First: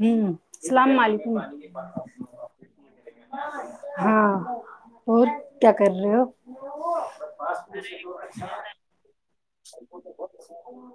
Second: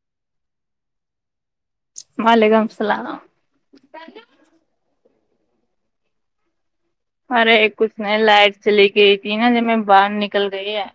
ہ اللام علیکم ا [inaudible] وعلیکم السلام ہاں اور کیا کر رہے ہو ارے کچھ ن لائٹ چلی گئی تھی نا ج میں باہر نکل گئی ہے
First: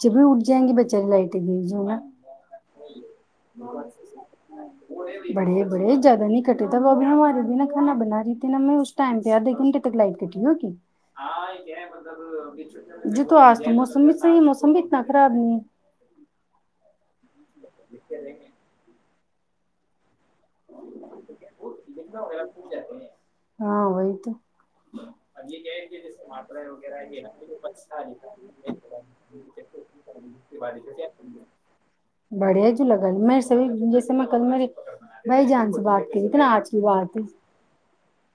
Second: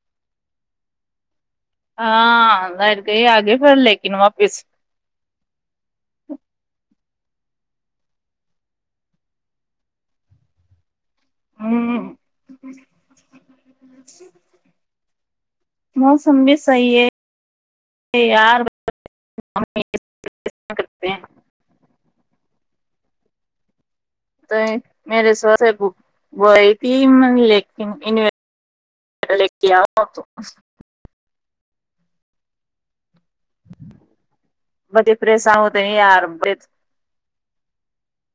چ بھی اٹھ جیں گے بچاراری لائٹ ک گ جووں نا ہاں لائٹ گئی آگے پھر لیکن واپس بڑے بڑے زیاد نہیں کٹے تو تو ابھی ہمارے دنا کانا بنا رہی ت نا میں اس ٹائم پہ آدھے گھنٹے تک لائٹ کٹی ہوگی ہوں جی توو آ موسمبی سے موسمبی نہ خراب نہیں ہے موسم بھی صحی ہے یار ہ کرتے ہیں ہاں وہی تو میرے اب سو یہ کہ سے تھ جیسے مٹر وہی تھی وغیرہ یہ لیکن انویٹر لے کے آؤ تو بڑیا جھ لگ گن میر سبھی جیسے میں کل مری بڑے پریشان جان سے ہوتے ہیں بات یار کی اتنا بڑے آج کی بات ت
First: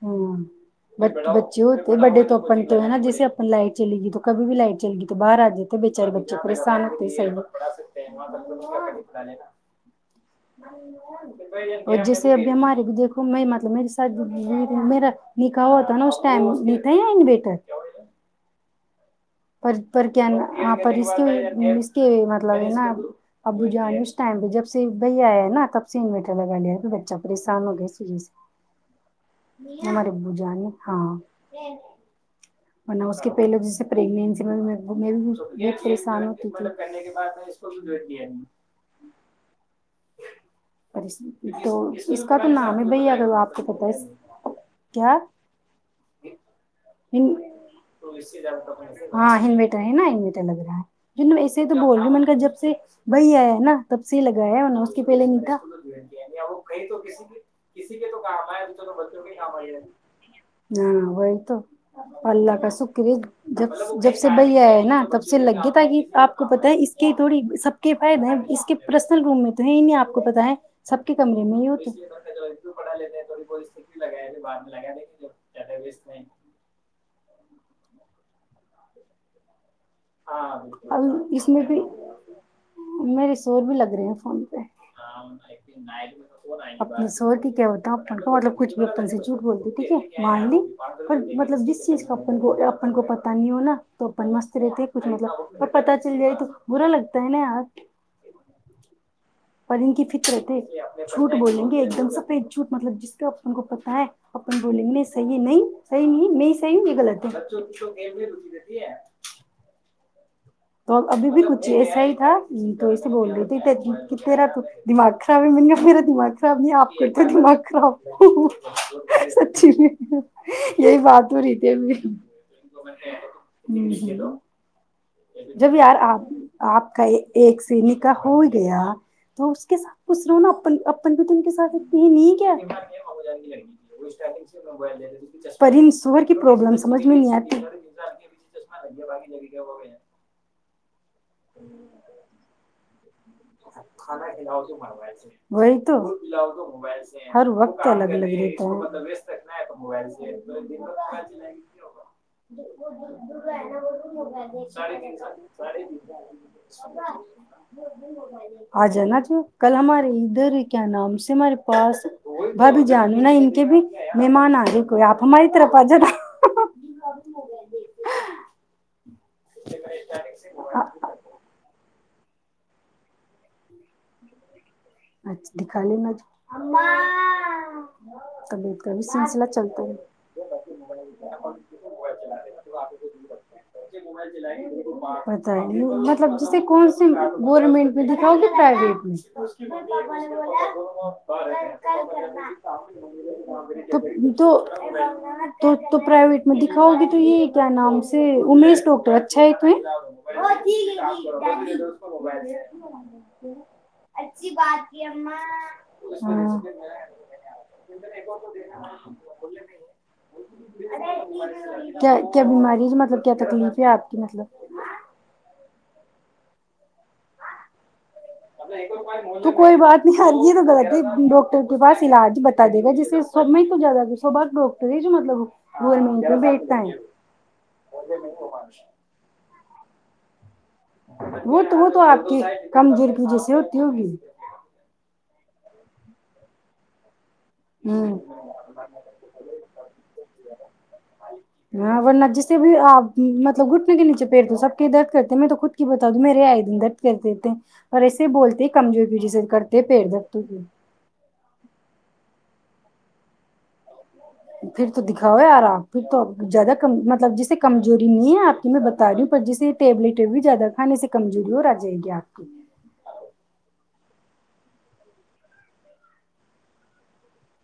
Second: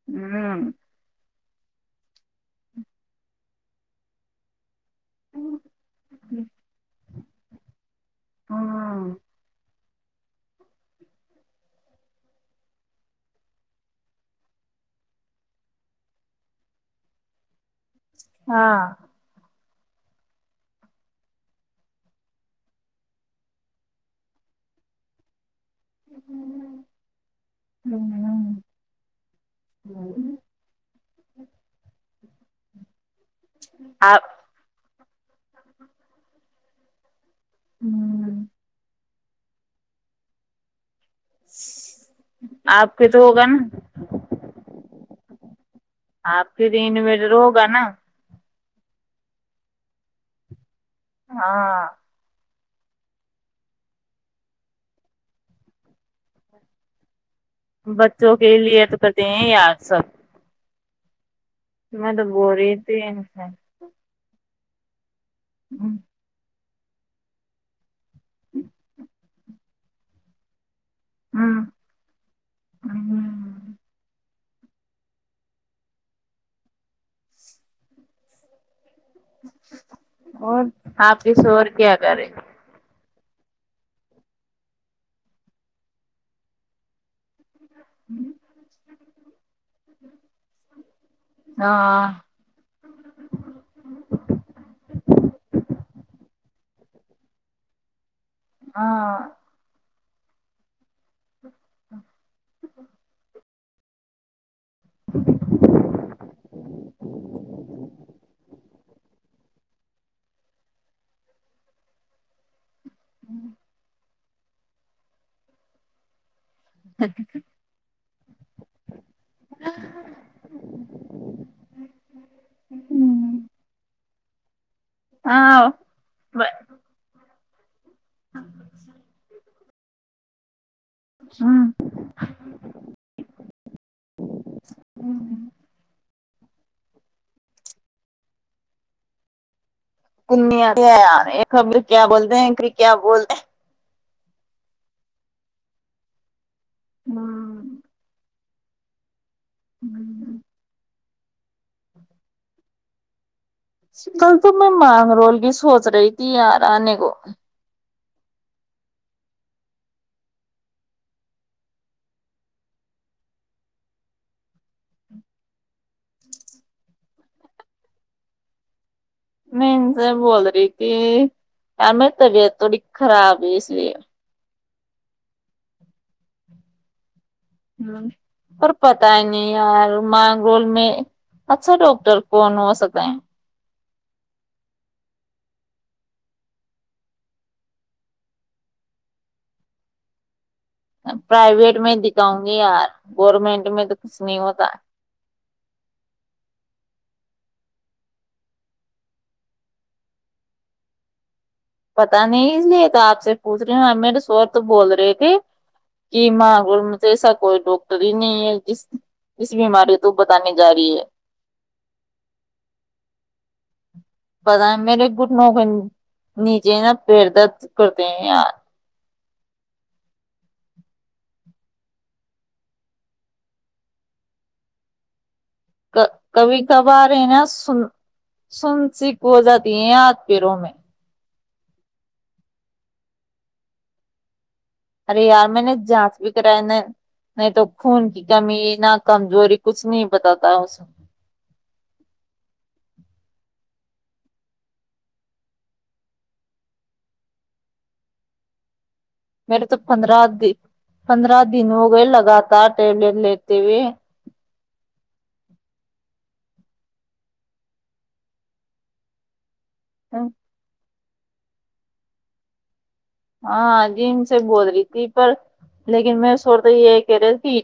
ہ ہوں ب بچے ہوتے بڈے تو پن تو ہے نا جسے لائٹ چلی گی تو کبھی بھی لائٹ جلی گی باہ آ جے بےچارے بچے پریسان سا ہوں ا نہیں اور جیسے اب بی ہمارے بھی دھو میں مطلب میری ساد میرا نکاح ہوا تھا نا اس ٹائم نٹا نہیں بیٹا ہاں پر پر کیا ہ پر اس کے اس کے مطلب ہے نا ابو جوان اس ٹائم پہ جب سے بھیا آیا ہے نا تب سے انوریٹر لگا لیا پ بچہ پریشان ہو گیا سے سے ہمارے ابو جان نے ہاں اور نم کہ پہ لو جیسے آپ پگن م میں وہ پریسان ہوتیھی مطلب پنے کے بعد کو تو اس کا تو نام ہے آپ بھ کے تو اگر ہوگا آپ نا کو پت ہے کیا آپ کے دین انویٹر ہوگا نا ہاں ہین بیٹا ہے نا ہین بیٹا لگ رہا ہے ج ایسے ہی تو ہاں بول بھی من کر جب سے وہی آیا ہے نا تب سی لگایا ہے انہوں نے پہلے ن تھا تو کسی بچوں کے لیے تو کہتے ہیں یاار سب نہابے تو میں تو بول پلا کا رہی سک تھی بھی ان سے جب جب سے بھیا ہے نا تو سے لگے تاکہ آپ کو پت ہے اس کہ تھوڑی سب فائد ہیں اس کے پرسنل روم میں تویں ہی نہیں آ کو پتا ہے سب کے کمر میں ہیڑ لیتے ہیں تھوڑی بہت لگائے بعد میں لگا د زیادہ و نہیں اور ہاں آپ کس اس میں اور کیا بھی کر رہے میرے سور بھی لگ رہے ہیں فون پہ اپنے سور کی کیا ہوتا اپن کو مطلب کچھ بھی اپن سے جھوٹ بولتے ٹھیک ہے مان لی پر مطلب جس چیز ہاں کا اپن کو اپن کو پتا نہیں ہونا تو اپن مست رہتے مطلب اور پت چل جائے تو برا لگتا ہے نا ار ہاں پر ان کی فکر تھ بولیں گے ایک دم سے پی ایکجوٹ مطلب جس کے گپت ہے ن بولیں نہیں صحی ہے نہیں صی نہیں نہیں صی یہ غلط ہے [inaudible] تو ابھی بھی کچھ ایسا ہی تھا تو س بول رہ تھی ت تیرا تو دماغ خراب ہے م گیا میرا دماغ ب نے آپ کو دمکھ رہا ہوں [inaudible] سچی نہیں یہی بات تو ریتے بھی ہاں جب یار آپ آپ کا یہ ایک سینک [unintelligible] [unintelligible] پن اپن بھی تو ان کے ساتھتے نہیں کیا پر ان سور پرابلم سمجھ میں نہیں آتی [unintelligible] یہ خبر کیا بولتے ہیں کیا بولتے ہیں وہی تو ہر وقت الگ لگ رہی [unintelligible] موبائل سے کل تو میں مانگ رول کی سوچ رہی تھی یار آنے کو [unintelligible] [unintelligible] آجانا تو کل ہمارے ادھر کیا نام سے ہمارے پاس بھابھی جان نہیں ان کے بھی مہمان آ رہے کوئی آپ ہماری طرف آجا [unintelligible] میں ان سے بول رہی کہ کیا میں طبیعت تھوڑی خراب ہے اس لیے اچھا دکھا ل م ہ اور پت ہی نہیں چلتا یار ہے مانگول میں اچھا ڈاکٹر کون ہو سکتا ہے پت ہے مطلب جیسے کون سےی گورنمنٹ میں دکھاؤ گی پرائیویٹ میں ج پرائیویٹ میں دکھاؤں گی یار گورنمنٹ میں تو کچھ نہیں تو ہوتا تو پرائیویٹ میں دکھاؤ گے تو یہ کیا نام سے امیش ڈاکٹر اچھا ہے توہ پتا نہیں اس لیے تو آپ سے پوچھ رہی ہ میں اات کہ مانگرول میں تو ایسا کوئی ڈاکٹر ہی نہیں ہے جس اس بیماری تو بتانے جا رہی ہے کیا بیماری مطلب کیا تکلیف ہے آپ کی مطلب پتا ہے میرے گٹ نوکری نیجے نا پیرد نہیں یار تو کوئی بات نہیں ہرے تو غلط ہے ڈاکٹر کے پاس علاج بتا دے گا جیسے سرم ہی تو زیادہ بعد ڈاکٹر ہی جو مطلب گورنمنٹ میں کبھی بیٹھتا کبھار ہے نا سن سن سک ہو جاتی ہے پیرو میں وہ تو وہ تو آپ کی کمزور کی جیس ہوتی ہوگی یار میں نے جانچ بھی کرائے نا نہیں تو خون ہوں کی کمی نہ کمزوری کچھ نہیں بتاتا اسب ہاں ورنہ جسے بھی آپ مطلب گھٹنے کے نیچے پییر دو سب کے درد کرتے ہیں میں تو خود کی بتا دوں میرے آئے دن درد کرتے ہیں اور ایسے بولتے ہی کمزور کی وجہ سے میرے تو کرتے پیٹ پندرہ درد تو د پندرہ دن ہو گئے لگات ٹٹیبلٹ لتیی پھر تو دکھاؤ یار آپ پھر تو زیادہ ک مطلب جسے کمزوری نہیں ہے آپ کی میں بتا رہی ہوں پر جسے ٹیبلی ٹی بھی زیاہ کھانے سے کمزوری اور آ جائے گی آپ کی ہاں جی ان سے بول رہی تھی پر لیکن میں سوتا یہ کہہ رہے ت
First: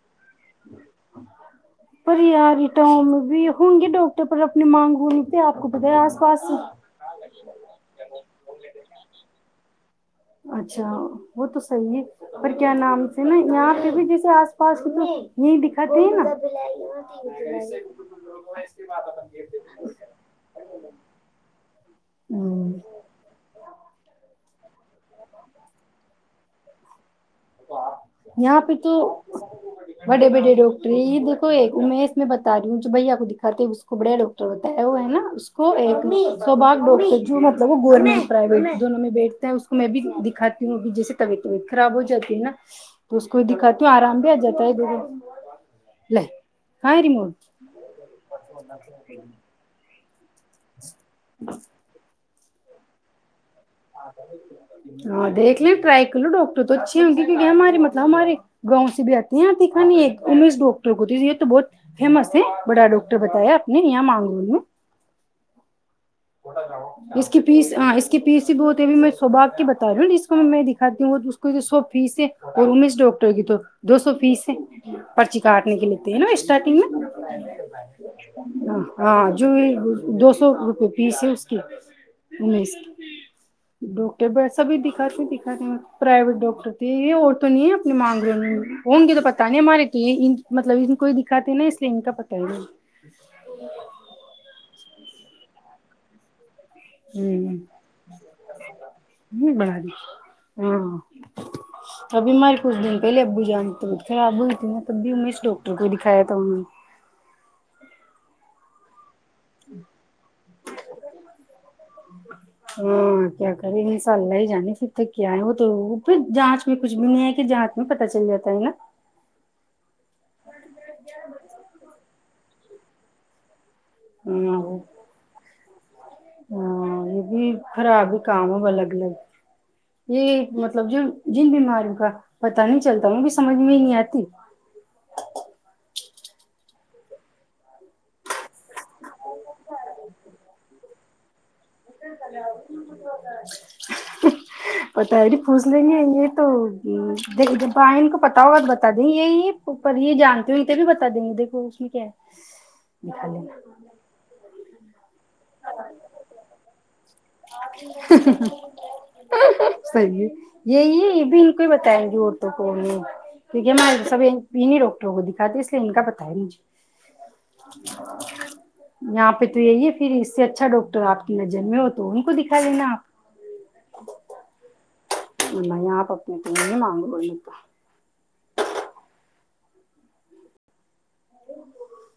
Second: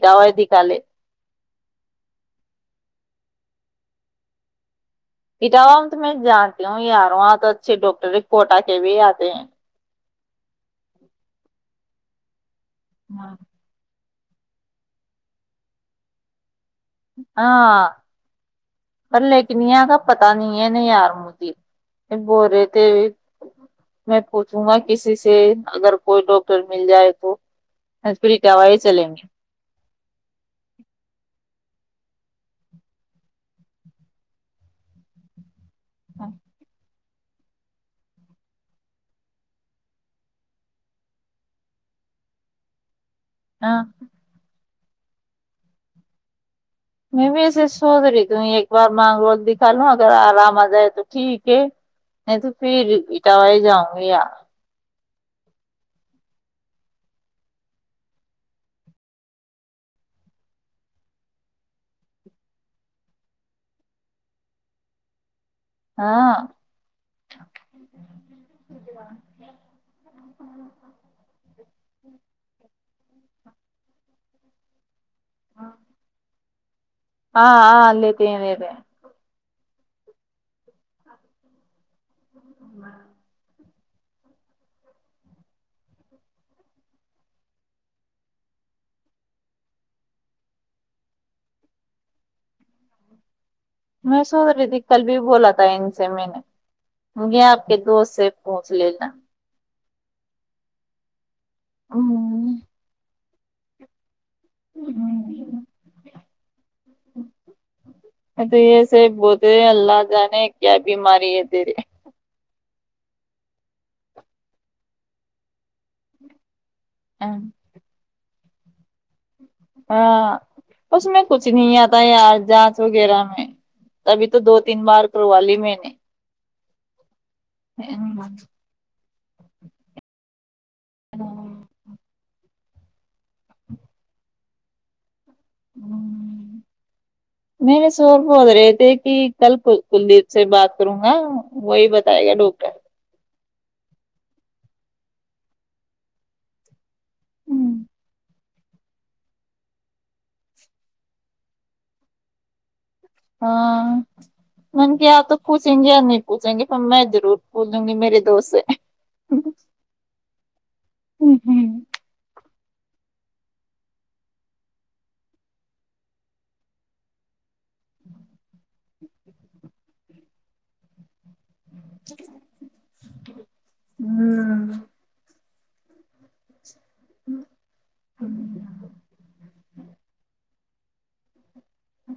پ آاریٹم بھی ہوں گی ڈاکٹر پر اپنی مانگ ہونی پہ آپ کو اٹاوا پتہ میں تو ہے میں آس پاس جانتی ہوں ی رہا ہوں آاں تو اچھے ڈاکٹر کوٹا کے بھی آتے ہیں اچھا وہ تو سح کیا نام سے نا یہاں پہ بھی جس اس آس پاس تو یہ دکھاتے ہے نا ہاں پر لیکنیا کا پتا نہیں ہے یار مجھے بورے ہ ت میں پوھ سم کسی سے اگر کوئی لوگ ٹر مل جائے تو فری یہاں پہ دوائی تو چلیں گے بڑے بڑے ڈاکٹری د کو ایک تو میں اس میں بتا رہی ہوں جو بھائی آپ کو دکھاتے ہے اس کو بڑیا ڈاکٹر بتایا ہے وہ ہے نا اس کو کو ایک بار نہیں سو بار بو جو مطلب وہ گورنمنٹ پرائیویٹ دونوں میں بیٹھ ہے ہیں اس کو میں بھی دکھاتی ہوں جیے طبیع طبیعت خراب ہو جاتی ن [unintelligible] تو اس کو ہاں دکھاتی ہو آرام بھی آ جاتا ہے لہ [unintelligible] [inaudible] میں بھی ایے سوز رہی تم ایک بار مانگ روت بھیکھا لو ہ [unintelligible] آرام آ جاۓ تو ٹھیک ہے نہیں تو پھر یہ کیانگیا ہاں دیکھ لیں ٹرائی کر لو ڈاکٹر تو اچھے ہوں گی کیونکہ ہمارے مطلب ہمارے گاؤں سے بھی آتی ہیں آتی خانی امیش ڈاکٹر کو تھی یہ تو بہت فیمس ہے بڑا ڈاکٹر بتایا آپ نے یہاں مانگور میں ہاں اس کی پیس ہاں اس کی پیس ہی بہت ہےبھی میں سوبا کی بتا رہی ہوں ج اس کو میں میں دکھاتی ہوں وہ اس کو سو پیس اور ا ڈاکٹر کی تو دو سو فیس ہے پرچی کاٹنے کے لیتے ہیں نا اسٹر ہاں ہ ال ل ت رہے ہاں جو دو سو روپے فیس ہے اس کی امیش ڈاکٹر سبھی دکھاتے دکھاتے پرائیویٹ ڈاکٹر تھے یہ اور تو نہیں ہے اپنی مانگ لوں ہوں گے تو پتا نہیں ہمارے تو یہ مطلب ان کوئی دکھاتے نا اس لیے ان کا پت ہی نہیں میں سوچ رہی تھی کل بھی بولا تھا ان سے میں نے مجھے نہیں آپ کے دوست سے پونچ لینا ہ بنا دی ہاں [unintelligible] ابھی مارے کچھ دن پہلے ا جنتر [unintelligible] خراب ہوئی تھی میں تب بھی امیش ڈاکٹر کو دکھایا تھا انہوں نے تو یہ سے بہت اللہ جانے کیا بیماری ہے دیرے ہاں کیا کرے انشاء اللہ ہی جانیے پھر تو کیا ہے وہ تو پھر جانچ میں کچھ بھی نہیں ہے کہ جہات میں پ بچہ ہی رہتا ہے نا ہاں اس میں کچھ نہیں آتا یار ج وغیرہ میں تبھی ہ تو دو تین بار کروا لی میں نے ہاں یہ بھی خراب ہی کام ہو الگ الگ یہ مطلب جو جن بیماریوں کا پتا نہیں چلتا م بھی سمجھ میں ہی نہیں آتی ہ میرے سوور بول رہے تھے کہ کل کل کلدیپ سے بات کروں گا وہی م بتائے گا سے ا ڈاکٹر م ہوتا پتا ہےب پھس لیں گے یہ تو جب بائ ان کو پتا ہوگا تو بتا دیں گے یہی پر یہ جانتے ہو تب بتا دیں گے دیکھو اس میں کیا ہے دکھا لینا ہاں م کہ آ تو پوچھیں گے نہیں پوچھیں گے پ میں ضرور بولوں گی میرے دوست سے صحیح ہے ہ ہ کیکہ میں سبی ڈاکٹروں کو دکھاتی اس لیے ان کا پتا ہے مجھے یہاں پہ تو یہی ہے پھر اس سےچ اچھ ڈاکٹر آپ کی نر جن میں ہو تو ان کو دکھا لینا آپ کو م یہ آپ اپنے کو ب [unintelligible] اچ [unintelligible]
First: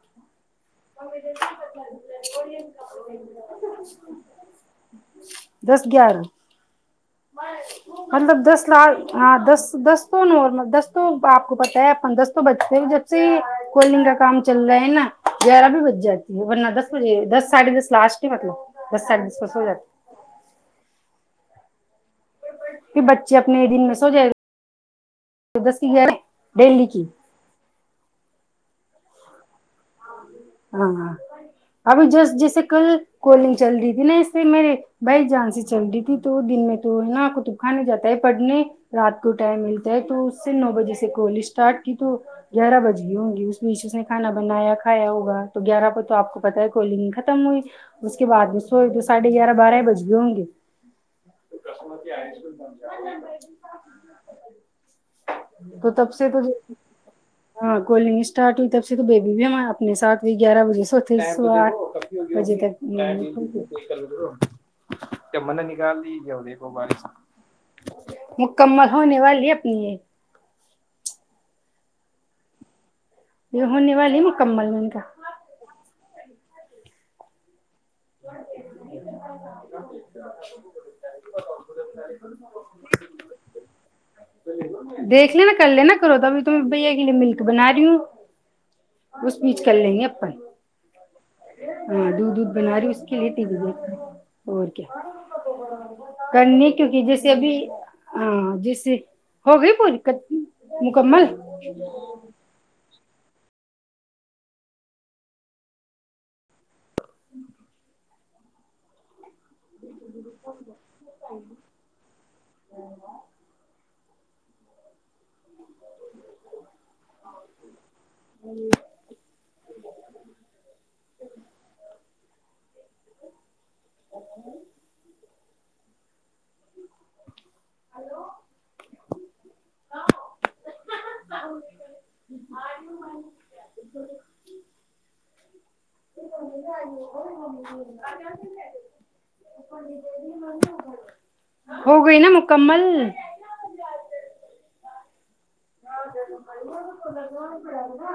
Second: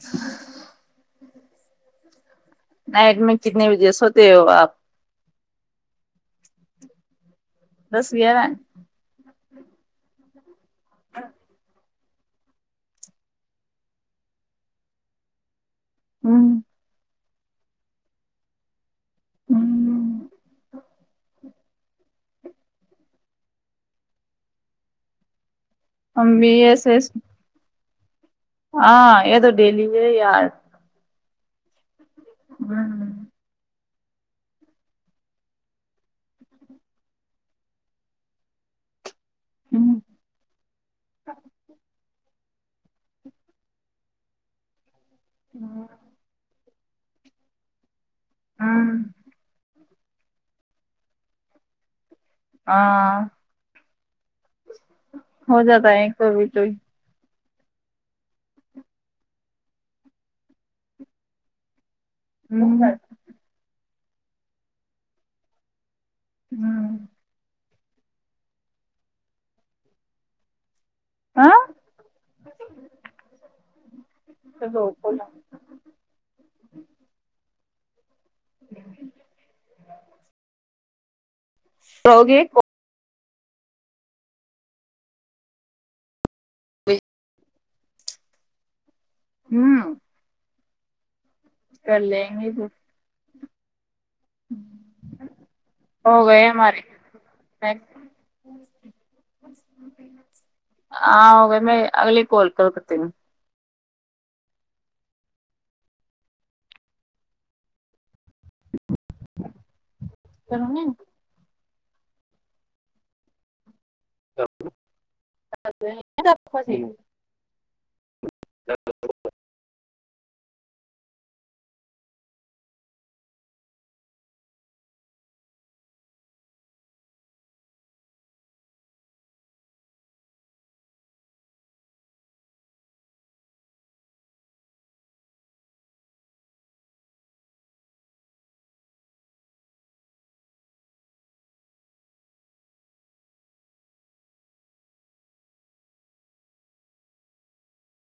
[unintelligible] نائٹ میں کتنے بجے سوتے ہو آپ دس گیارہ دس مطلب گیارہ دس لاکھ ہاں دس دس ن اور مب تو آپ کو پتا ہے پندرس تو بچے بھی جب سے کول ڈنگ کا کام چل رہا ہے نا گیارہ بھی ب جاتی ہے ورنہ دس بجے دس سے سلاس کے مطلب بس س سو س ہو جات کہ بچے اپنے دن میں سو جائے گ جودستی یر ہم بھی ڈہلی کی ایسے ہاں یہ دو ڈیلی یار ہاں ہ ابھی جس جیسے کل ہوں کوالنگ چل رہی تھی دن سے میرے بھائی جان سے چل رہی تھی تو دن میں تو ہے نا کتب خانے جاتا ہے پڑھنے رات کو ٹائم ملتا ہوں ہے تو اس سے نو بجے سے کال اسٹارٹ کی تو گیارہ بج گی ہوںگی اس بیچ اس نے کھانا بنایا کھایا ہوگ تو گیارہ کو تو آ کو پت ہے کالنگ ختم ہوئی اس کے بعد میں سو ہوں، دو ساھے گیارہ بارہ بج گئے ہوں گے ہاں ہو جاتا تو ہے تب ایک سے تو بھی توئی ہاں کولنگ اسٹارٹ ہوئی تب سے تو بیبی بھی اپنے ساتھ ا گیارہ بجے سو تس سو آٹ اجے تک ہوں نہیں م من نگال د کو ہوں، بار مکمل ہونے والی اپنی یہ [inaudible] یہ ہونے والی مکمل میں ان کرو کا [inaudible] روگی دیکھ لینا کر لینا کرو تبھی ت میں بھیا کے لیے ملک بنا رہی ہوں اس بیچ کر ہوں لیں گے اپن کر ہاں لیں دودھ گے وودھ ہو بنا رہی اس کی [inaudible] اور کیا گئے کرنے ہمارے کیکہ جیسے ابھی ہاں جیسے ہو گئی پ مکمل ہاں ہو گئے میں اگلی کال کر کرتی [inaudible] [inaudible] [unintelligible] [inaudible] [inaudible] [inaudible] [inaudible] ہلو ہو گئی نا مکمل پا گا